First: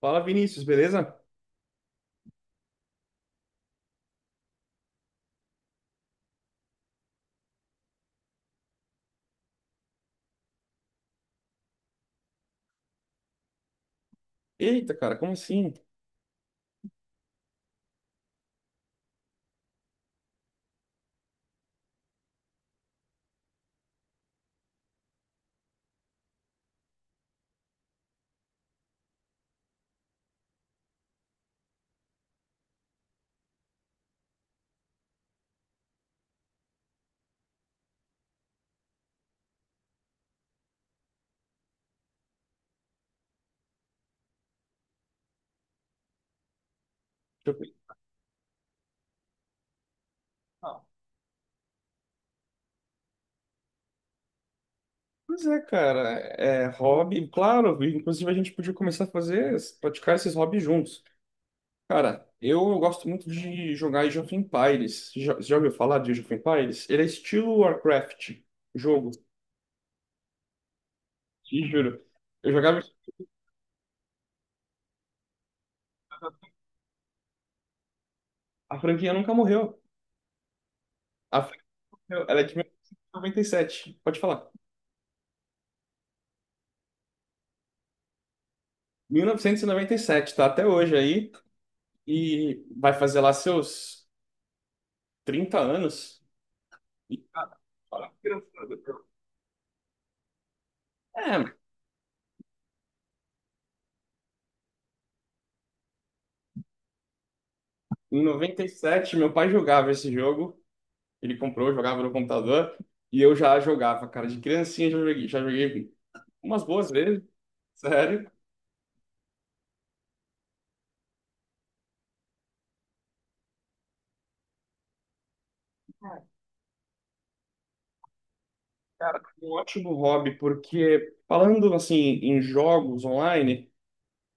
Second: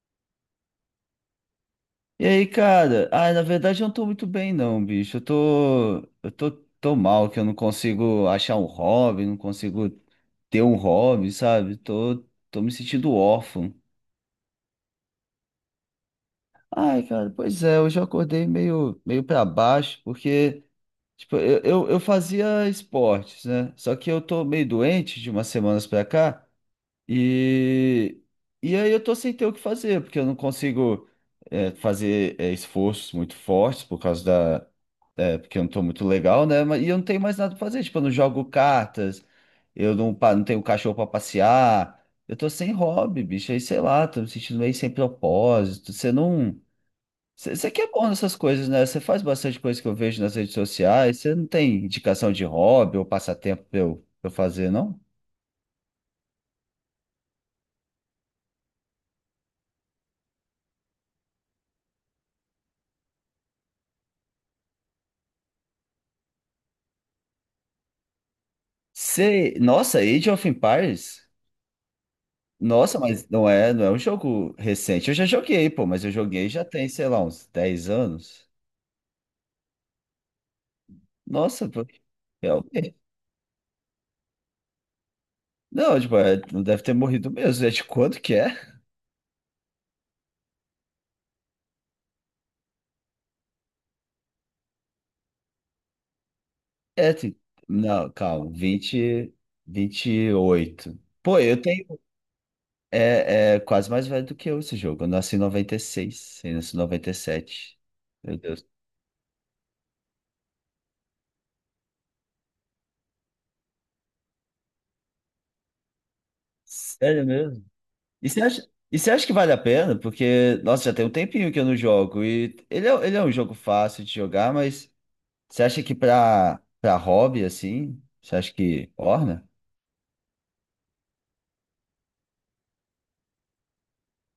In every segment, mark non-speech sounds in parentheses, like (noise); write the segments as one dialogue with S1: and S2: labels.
S1: Fala, Vinícius, beleza?
S2: E aí, cara? Ah, na verdade eu não tô muito bem, não, bicho. Eu tô, tô mal, que eu não consigo achar um hobby, não consigo ter um hobby, sabe? Tô me sentindo órfão.
S1: Eita, cara, como assim? Deixa
S2: Ai, cara, pois é, hoje eu acordei meio para baixo, porque, tipo, eu fazia esportes, né? Só que eu tô meio doente de umas semanas pra cá, e, e aí eu tô sem ter o que fazer, porque eu não consigo, fazer, esforços muito fortes por causa. É, porque eu não tô muito legal, né? E eu não tenho mais nada pra fazer. Tipo, eu não jogo cartas, eu não, pa- não tenho cachorro pra passear. Eu tô sem hobby, bicho. Aí, sei lá, tô me sentindo meio sem propósito. Você não.
S1: eu
S2: Você que é bom nessas coisas, né? Você faz bastante coisa que eu vejo nas redes
S1: pensar.
S2: sociais. Você não tem indicação de hobby ou passatempo pra eu fazer, não?
S1: Pois é, cara, é hobby, claro, inclusive a gente podia começar a fazer, praticar esses hobbies juntos. Cara, eu gosto muito de jogar Age of Empires. Já, você já ouviu falar de Age of Empires? Ele é estilo Warcraft, jogo,
S2: Você. Nossa, Age of Empires?
S1: te juro. Eu jogava.
S2: Nossa, mas não é um jogo recente. Eu já joguei, pô, mas eu joguei já tem, sei lá, uns 10 anos.
S1: A franquia nunca morreu. A franquia,
S2: Nossa, pô.
S1: morreu. Ela é de 1997, pode falar.
S2: Não, tipo, é, não deve ter morrido mesmo. É de quanto que é?
S1: 1997, tá até hoje aí. E vai fazer lá seus 30 anos.
S2: É,
S1: E, cara, olha
S2: não,
S1: que
S2: calma,
S1: engraçado.
S2: 28.
S1: É,
S2: Pô, eu tenho. É, é quase mais velho do que eu esse jogo. Eu nasci em 96, eu nasci em 97.
S1: em
S2: Meu Deus.
S1: 97, meu pai jogava esse jogo. Ele comprou, jogava no computador. E eu já jogava, cara. De criancinha já joguei umas boas vezes,
S2: Sério mesmo?
S1: sério.
S2: E você acha que vale a pena? Porque, nossa, já tem um tempinho que eu não jogo. E ele é um jogo fácil de jogar, mas você acha que pra hobby, assim, você acha que
S1: Cara,
S2: orna?
S1: um ótimo hobby, porque falando assim em jogos online,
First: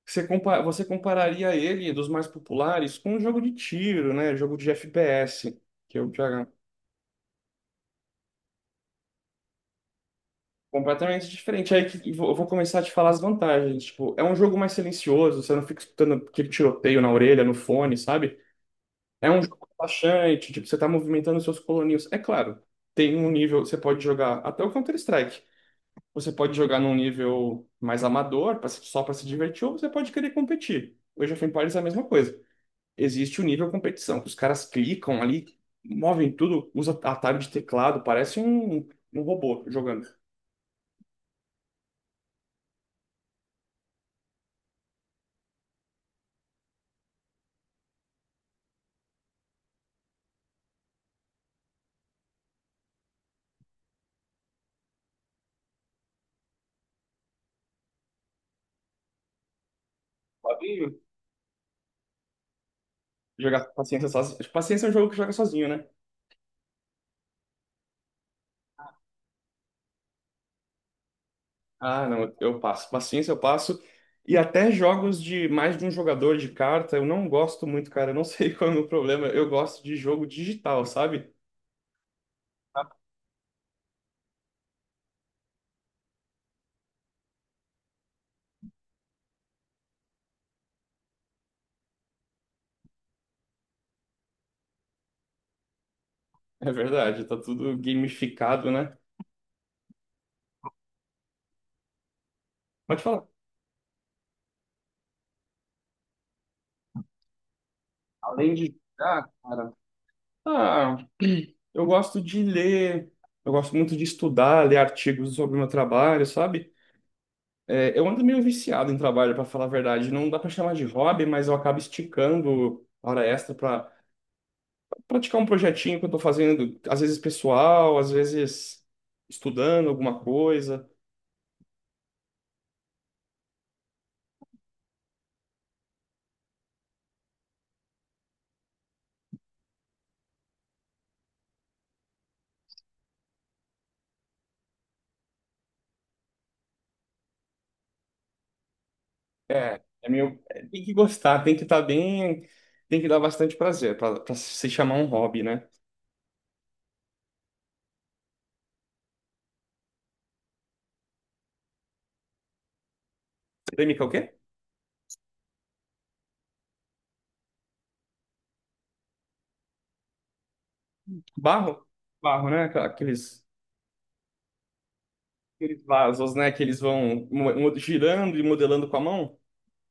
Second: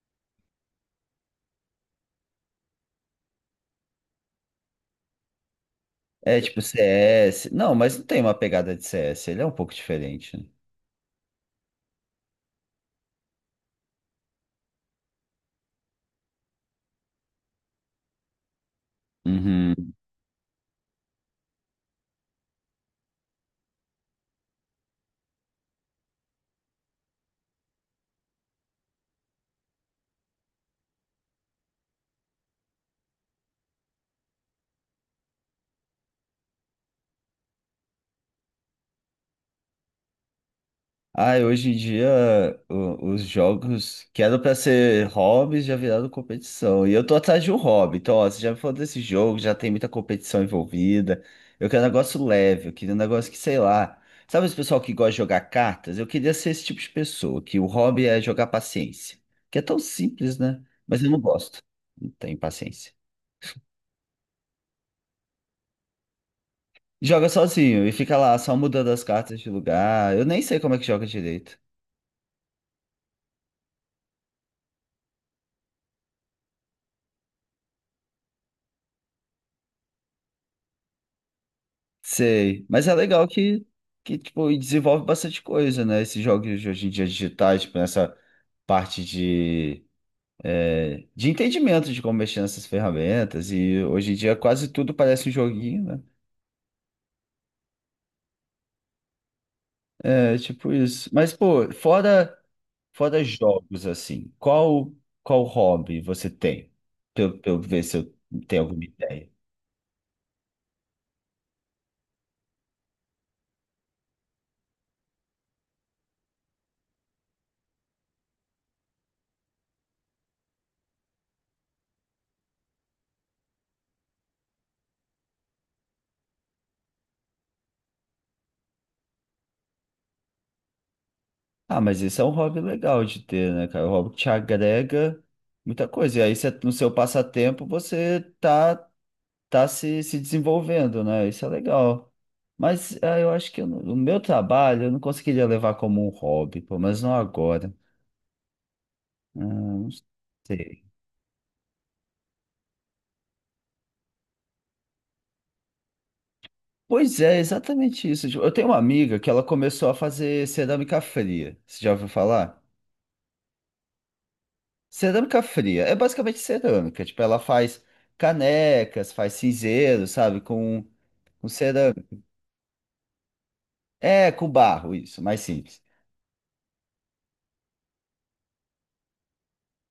S1: você, compa você compararia ele dos mais populares com um jogo de tiro, né? Jogo de FPS, que eu
S2: É
S1: já
S2: tipo CS. Não, mas não tem uma pegada de CS, ele é um pouco diferente, né?
S1: completamente diferente. Aí que eu vou começar a te falar as vantagens. Tipo, é um jogo mais silencioso, você não fica escutando aquele tiroteio na orelha, no fone, sabe? É um jogo
S2: Uhum.
S1: relaxante, tipo, você tá movimentando seus coloninhos. É claro, tem um nível, você pode jogar até o Counter-Strike. Você pode jogar num nível mais amador, pra se- só para se divertir, ou você pode querer competir. O Age of Empires é a mesma coisa. Existe o nível competição, que os caras clicam ali, movem tudo, usa atalho de teclado, parece um, um robô jogando.
S2: Ah, hoje em dia os jogos que eram pra ser hobbies já viraram competição. E eu tô atrás de um hobby. Então, ó, você já me falou desse jogo, já tem muita competição envolvida. Eu quero um negócio leve, eu queria um negócio que, sei lá. Sabe esse pessoal que gosta de jogar cartas? Eu queria ser esse tipo de pessoa, que o hobby é jogar paciência. Que é tão simples, né?
S1: Pode
S2: Mas eu não gosto. Não tenho paciência.
S1: jogar paciência sozinho. Paciência é um jogo que joga sozinho, né?
S2: Joga sozinho e fica lá só mudando as cartas de lugar. Eu nem sei como é que joga direito.
S1: Ah, não, eu passo. Paciência eu passo. E até jogos de mais de um jogador de carta, eu não gosto muito, cara. Eu não (laughs) sei qual é o meu problema. Eu gosto de jogo digital, sabe?
S2: Sei, mas é legal que tipo, desenvolve bastante coisa, né? Esses jogos de hoje em dia digitais, tipo, nessa parte de entendimento de como mexer nessas ferramentas. E hoje em dia quase tudo parece um joguinho, né?
S1: É verdade, tá tudo gamificado, né?
S2: É tipo isso. Mas, pô, fora,
S1: Pode
S2: fora
S1: falar.
S2: jogos, assim, qual, qual hobby você tem? Pra eu ver se eu
S1: Além
S2: tenho
S1: de
S2: alguma
S1: jogar,
S2: ideia.
S1: cara, ah, eu gosto de ler, eu gosto muito de estudar, ler artigos sobre o meu trabalho, sabe? É, eu ando meio viciado em trabalho, para falar a verdade. Não dá para chamar de hobby, mas eu acabo esticando a hora extra para praticar um projetinho que eu tô fazendo, às vezes pessoal, às vezes estudando alguma coisa.
S2: Ah, mas esse é um hobby legal de ter, né, cara? O hobby que te agrega muita coisa. E aí, você- no seu passatempo, você tá se desenvolvendo, né? Isso é legal. Mas ah, eu acho que eu não- o meu trabalho eu não conseguiria levar como um hobby, pelo menos não agora. Ah,
S1: É,
S2: não
S1: é meio, é, tem
S2: sei.
S1: que gostar, tem que estar bem, tem que dar bastante prazer para pra se chamar um hobby, né?
S2: Pois é, exatamente isso. Tipo, eu tenho uma amiga que ela começou a fazer cerâmica fria. Você já ouviu falar?
S1: Polêmica é o quê?
S2: Cerâmica fria é basicamente cerâmica. Tipo, ela faz canecas, faz cinzeiro, sabe? Com
S1: Barro?
S2: cerâmica.
S1: Barro, né? Aquela- Aqueles,
S2: É, com barro, isso, mais simples.
S1: aqueles vasos, né? Que eles vão girando e modelando com a mão.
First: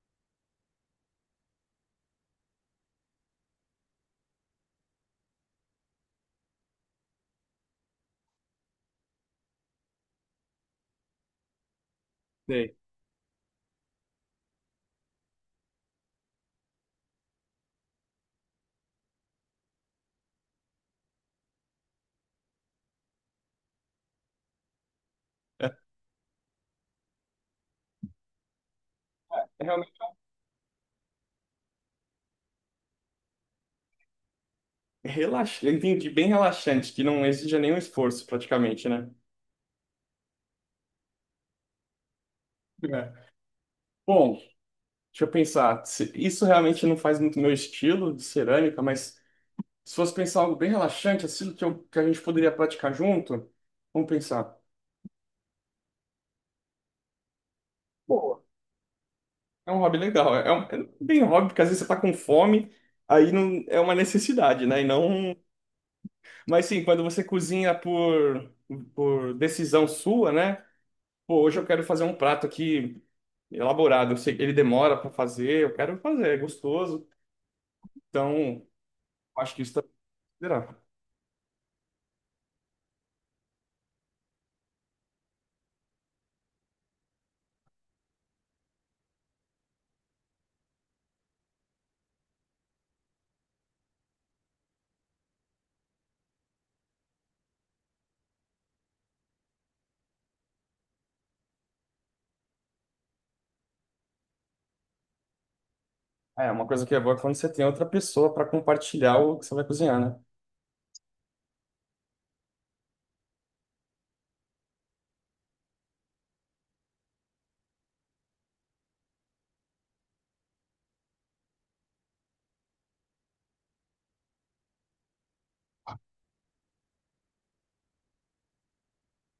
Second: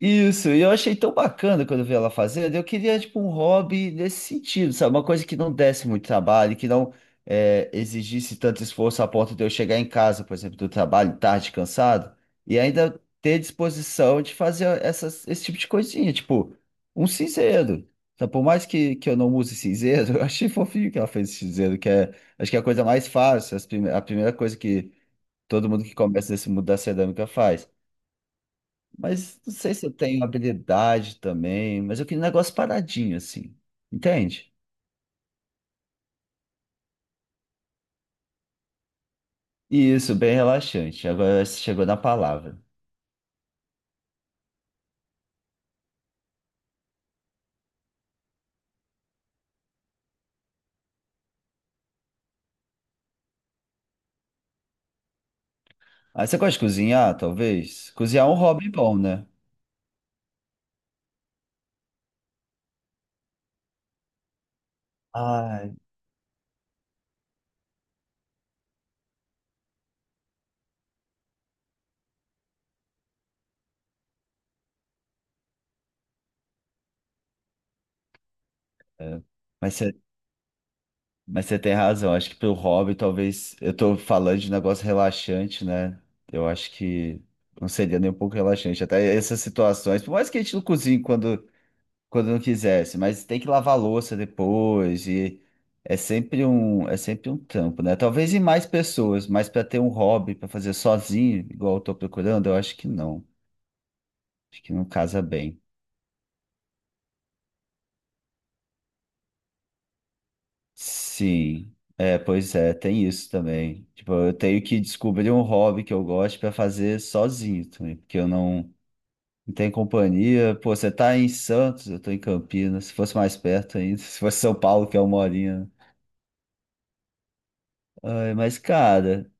S2: Isso, e eu achei tão bacana quando eu vi ela fazendo. Eu queria, tipo, um hobby nesse sentido, sabe? Uma coisa que não desse muito trabalho, que não é, exigisse tanto esforço a ponto de eu chegar em casa, por exemplo, do trabalho tarde, cansado, e
S1: Sei.
S2: ainda ter disposição de fazer esse tipo de coisinha, tipo, um cinzeiro. Então, por mais que eu não use cinzeiro, (laughs) eu achei fofinho que ela fez esse cinzeiro, que é, acho que é a coisa mais fácil, a primeira coisa que todo
S1: É
S2: mundo que começa nesse mundo da cerâmica faz. Mas não
S1: é
S2: sei se
S1: realmente
S2: eu tenho habilidade também, mas eu queria um negócio paradinho, assim. Entende?
S1: relaxante. Entendi, bem relaxante, que não exige nenhum esforço praticamente, né?
S2: E isso, bem relaxante. Agora você chegou na palavra.
S1: É. Bom, deixa eu pensar. Se- Isso realmente não faz muito meu estilo de cerâmica, mas se fosse pensar algo bem relaxante, assim, que, que a gente poderia praticar junto, vamos pensar.
S2: Ah, você gosta de cozinhar, talvez? Cozinhar é um
S1: Pô,
S2: hobby bom, né?
S1: é um hobby legal. É, é bem um hobby, porque às vezes você tá com fome, aí não, é uma necessidade, né? E não.
S2: Ai,
S1: Mas sim, quando você cozinha por decisão sua, né? Pô, hoje eu quero fazer um prato aqui elaborado. Eu sei que ele demora para fazer, eu quero fazer, é gostoso. Então,
S2: é.
S1: acho que isso
S2: Mas
S1: também
S2: você,
S1: considerar.
S2: mas você tem razão. Acho que pro hobby, talvez. Eu tô falando de negócio relaxante, né? Eu acho que não seria nem um pouco relaxante. Até essas situações. Por mais que a gente não cozinhe quando não quisesse, mas tem que lavar a louça depois e é sempre um trampo, né? Talvez em mais pessoas, mas para ter um hobby para fazer sozinho, igual eu tô procurando, eu acho que não. Acho que não casa bem.
S1: É, uma coisa que é boa é quando você tem outra pessoa para compartilhar o que você vai cozinhar, né?
S2: Sim. É, pois é, tem isso também. Tipo, eu tenho que descobrir um hobby que eu gosto para fazer sozinho também, porque eu não. Não tenho companhia. Pô, você tá em Santos, eu tô em Campinas. Se fosse mais perto ainda, (laughs) se fosse São Paulo, que é uma horinha. Ai, mas, cara,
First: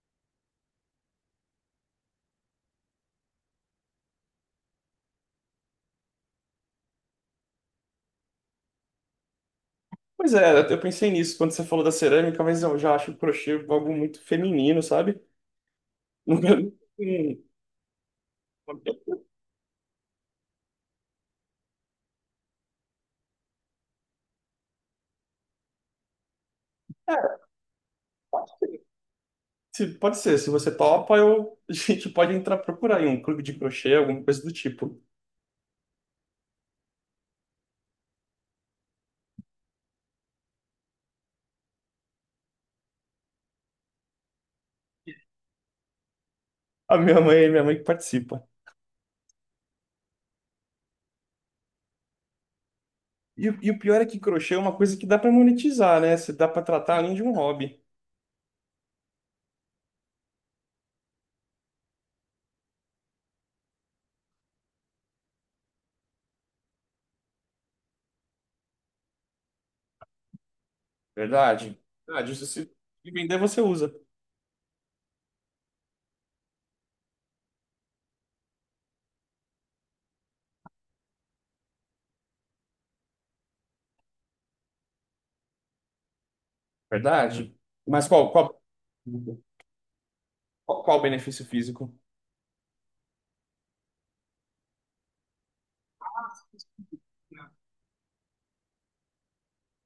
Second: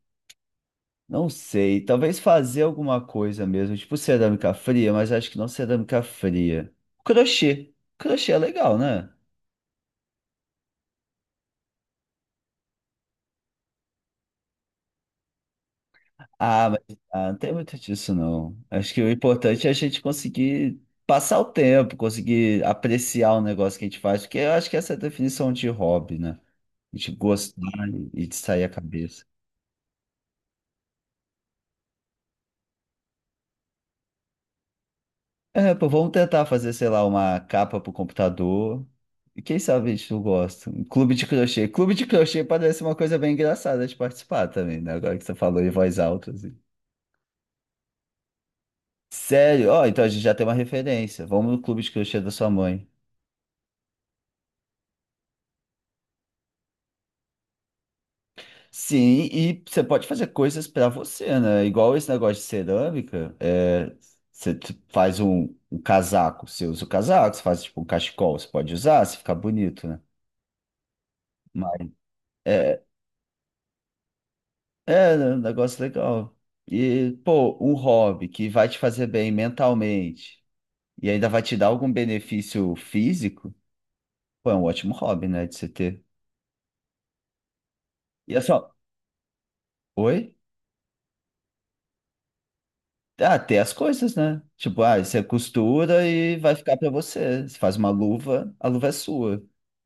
S2: não sei, talvez fazer alguma coisa mesmo, tipo cerâmica fria, mas acho que não cerâmica fria. Crochê. Crochê é legal, né?
S1: Pois é, eu pensei nisso quando você falou da cerâmica, mas eu já acho o crochê algo muito feminino, sabe? (laughs)
S2: Ah,
S1: Nunca-
S2: mas não tem muito disso, não. Acho que o importante é a gente conseguir passar o tempo, conseguir apreciar o negócio que a gente faz, porque eu acho que essa é a definição de hobby, né? A gente
S1: É,
S2: gostar e de sair a
S1: é,
S2: cabeça.
S1: Se, pode ser, se você topa, eu, (laughs) a gente pode entrar procurar em um clube de crochê, alguma coisa do tipo.
S2: É, pô, vamos tentar fazer, sei lá, uma capa pro computador. E quem sabe a gente não gosta. Um clube de crochê. Clube de crochê parece uma coisa bem engraçada de participar também, né? Agora que você falou em voz alta, assim.
S1: Minha mãe que participa.
S2: Sério? Ó, então a gente já tem uma referência. Vamos no clube de crochê da sua mãe.
S1: E, e o pior é que crochê é uma coisa que dá para monetizar, né? Você dá para tratar além de um hobby.
S2: Sim, e você pode fazer coisas pra você, né? Igual esse negócio de cerâmica, é, você t- faz um, casaco, você usa o casaco, você faz tipo um cachecol, você pode usar se ficar bonito, né?
S1: Verdade.
S2: Mas
S1: Verdade. Se você
S2: é,
S1: vender, você usa.
S2: é, né, um negócio legal. E, pô, um hobby que vai te fazer bem mentalmente e ainda vai te dar algum benefício físico, pô, é um ótimo hobby, né, de se ter.
S1: Verdade. Mas
S2: E é só, oi?
S1: qual o benefício físico?
S2: Ah, ter as coisas, né? Tipo, ah, você costura e vai ficar pra você. Você faz uma luva, a luva é sua.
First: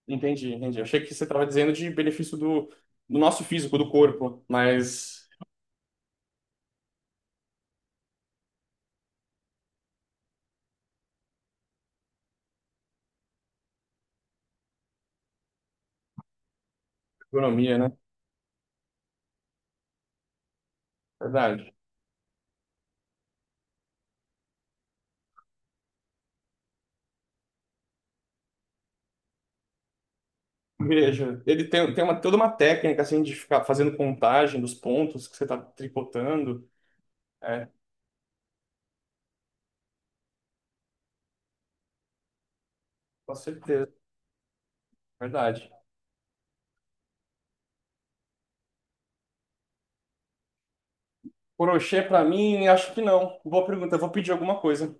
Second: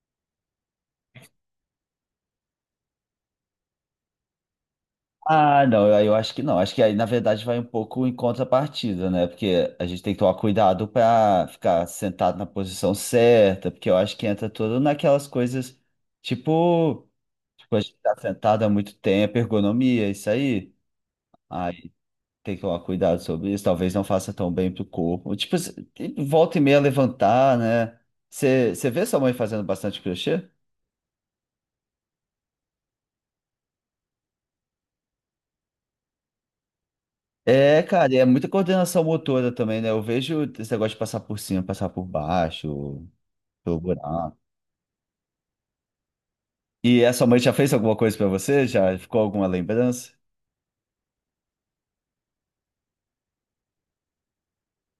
S1: Entendi, entendi. Eu achei que você estava dizendo de benefício do, do nosso físico, do corpo, mas
S2: Ah, não, eu acho que não. Acho que aí, na verdade, vai um pouco em contrapartida, né? Porque a gente tem que tomar cuidado para ficar sentado na posição certa, porque eu acho que entra tudo naquelas coisas tipo, tipo,
S1: economia,
S2: a
S1: né?
S2: gente tá sentado há muito tempo, ergonomia, isso aí.
S1: Verdade.
S2: Aí tem que tomar cuidado sobre isso, talvez não faça tão bem pro corpo. Tipo, se- volta e meia levantar, né? Você vê sua mãe fazendo bastante crochê?
S1: Veja, ele tem, tem uma, toda uma técnica assim de ficar fazendo contagem dos pontos que você está tricotando. É,
S2: É, cara, e é muita coordenação motora também, né? Eu vejo esse negócio de passar por cima, passar por baixo,
S1: com
S2: pelo
S1: certeza,
S2: buraco.
S1: verdade.
S2: E a sua mãe já fez alguma coisa pra você? Já ficou alguma lembrança?
S1: Crochê para mim, acho que não. Boa pergunta, eu vou pedir alguma coisa.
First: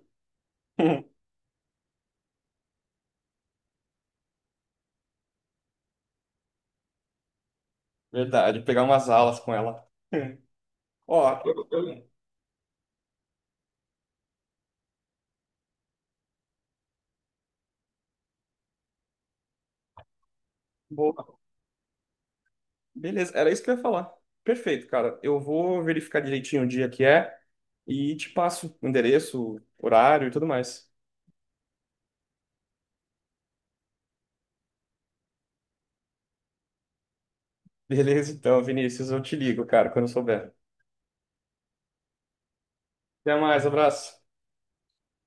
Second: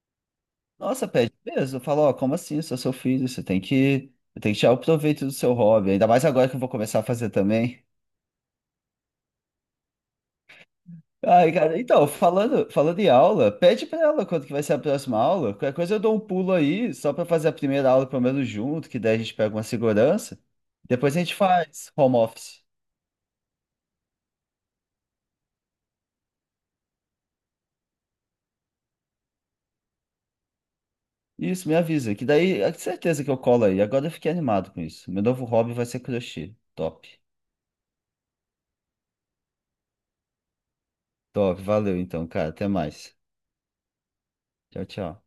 S2: Nossa,
S1: (laughs)
S2: pede peso. Eu falo, ó, como assim? Eu sou seu filho, você tem tem que tirar o proveito do seu hobby. Ainda mais agora que eu vou começar a fazer também.
S1: Verdade, pegar umas alas com ela. (laughs) Ó,
S2: Ai, cara, então, falando em aula, pede pra ela quando que vai ser a próxima aula. Qualquer coisa eu dou um pulo aí, só pra fazer a primeira aula pelo menos junto, que daí a gente pega uma segurança. Depois a gente
S1: boa.
S2: faz home office.
S1: Beleza, era isso que eu ia falar. Perfeito, cara. Eu vou verificar direitinho o dia que é e te passo o endereço, horário e tudo mais.
S2: Isso, me avisa, que daí é certeza que eu colo aí. Agora eu fiquei animado com isso. Meu novo hobby vai ser crochê. Top.
S1: Beleza, então, Vinícius, eu te ligo, cara, quando eu souber.
S2: Top, valeu então, cara. Até mais.
S1: Até mais, abraço.
S2: Tchau, tchau.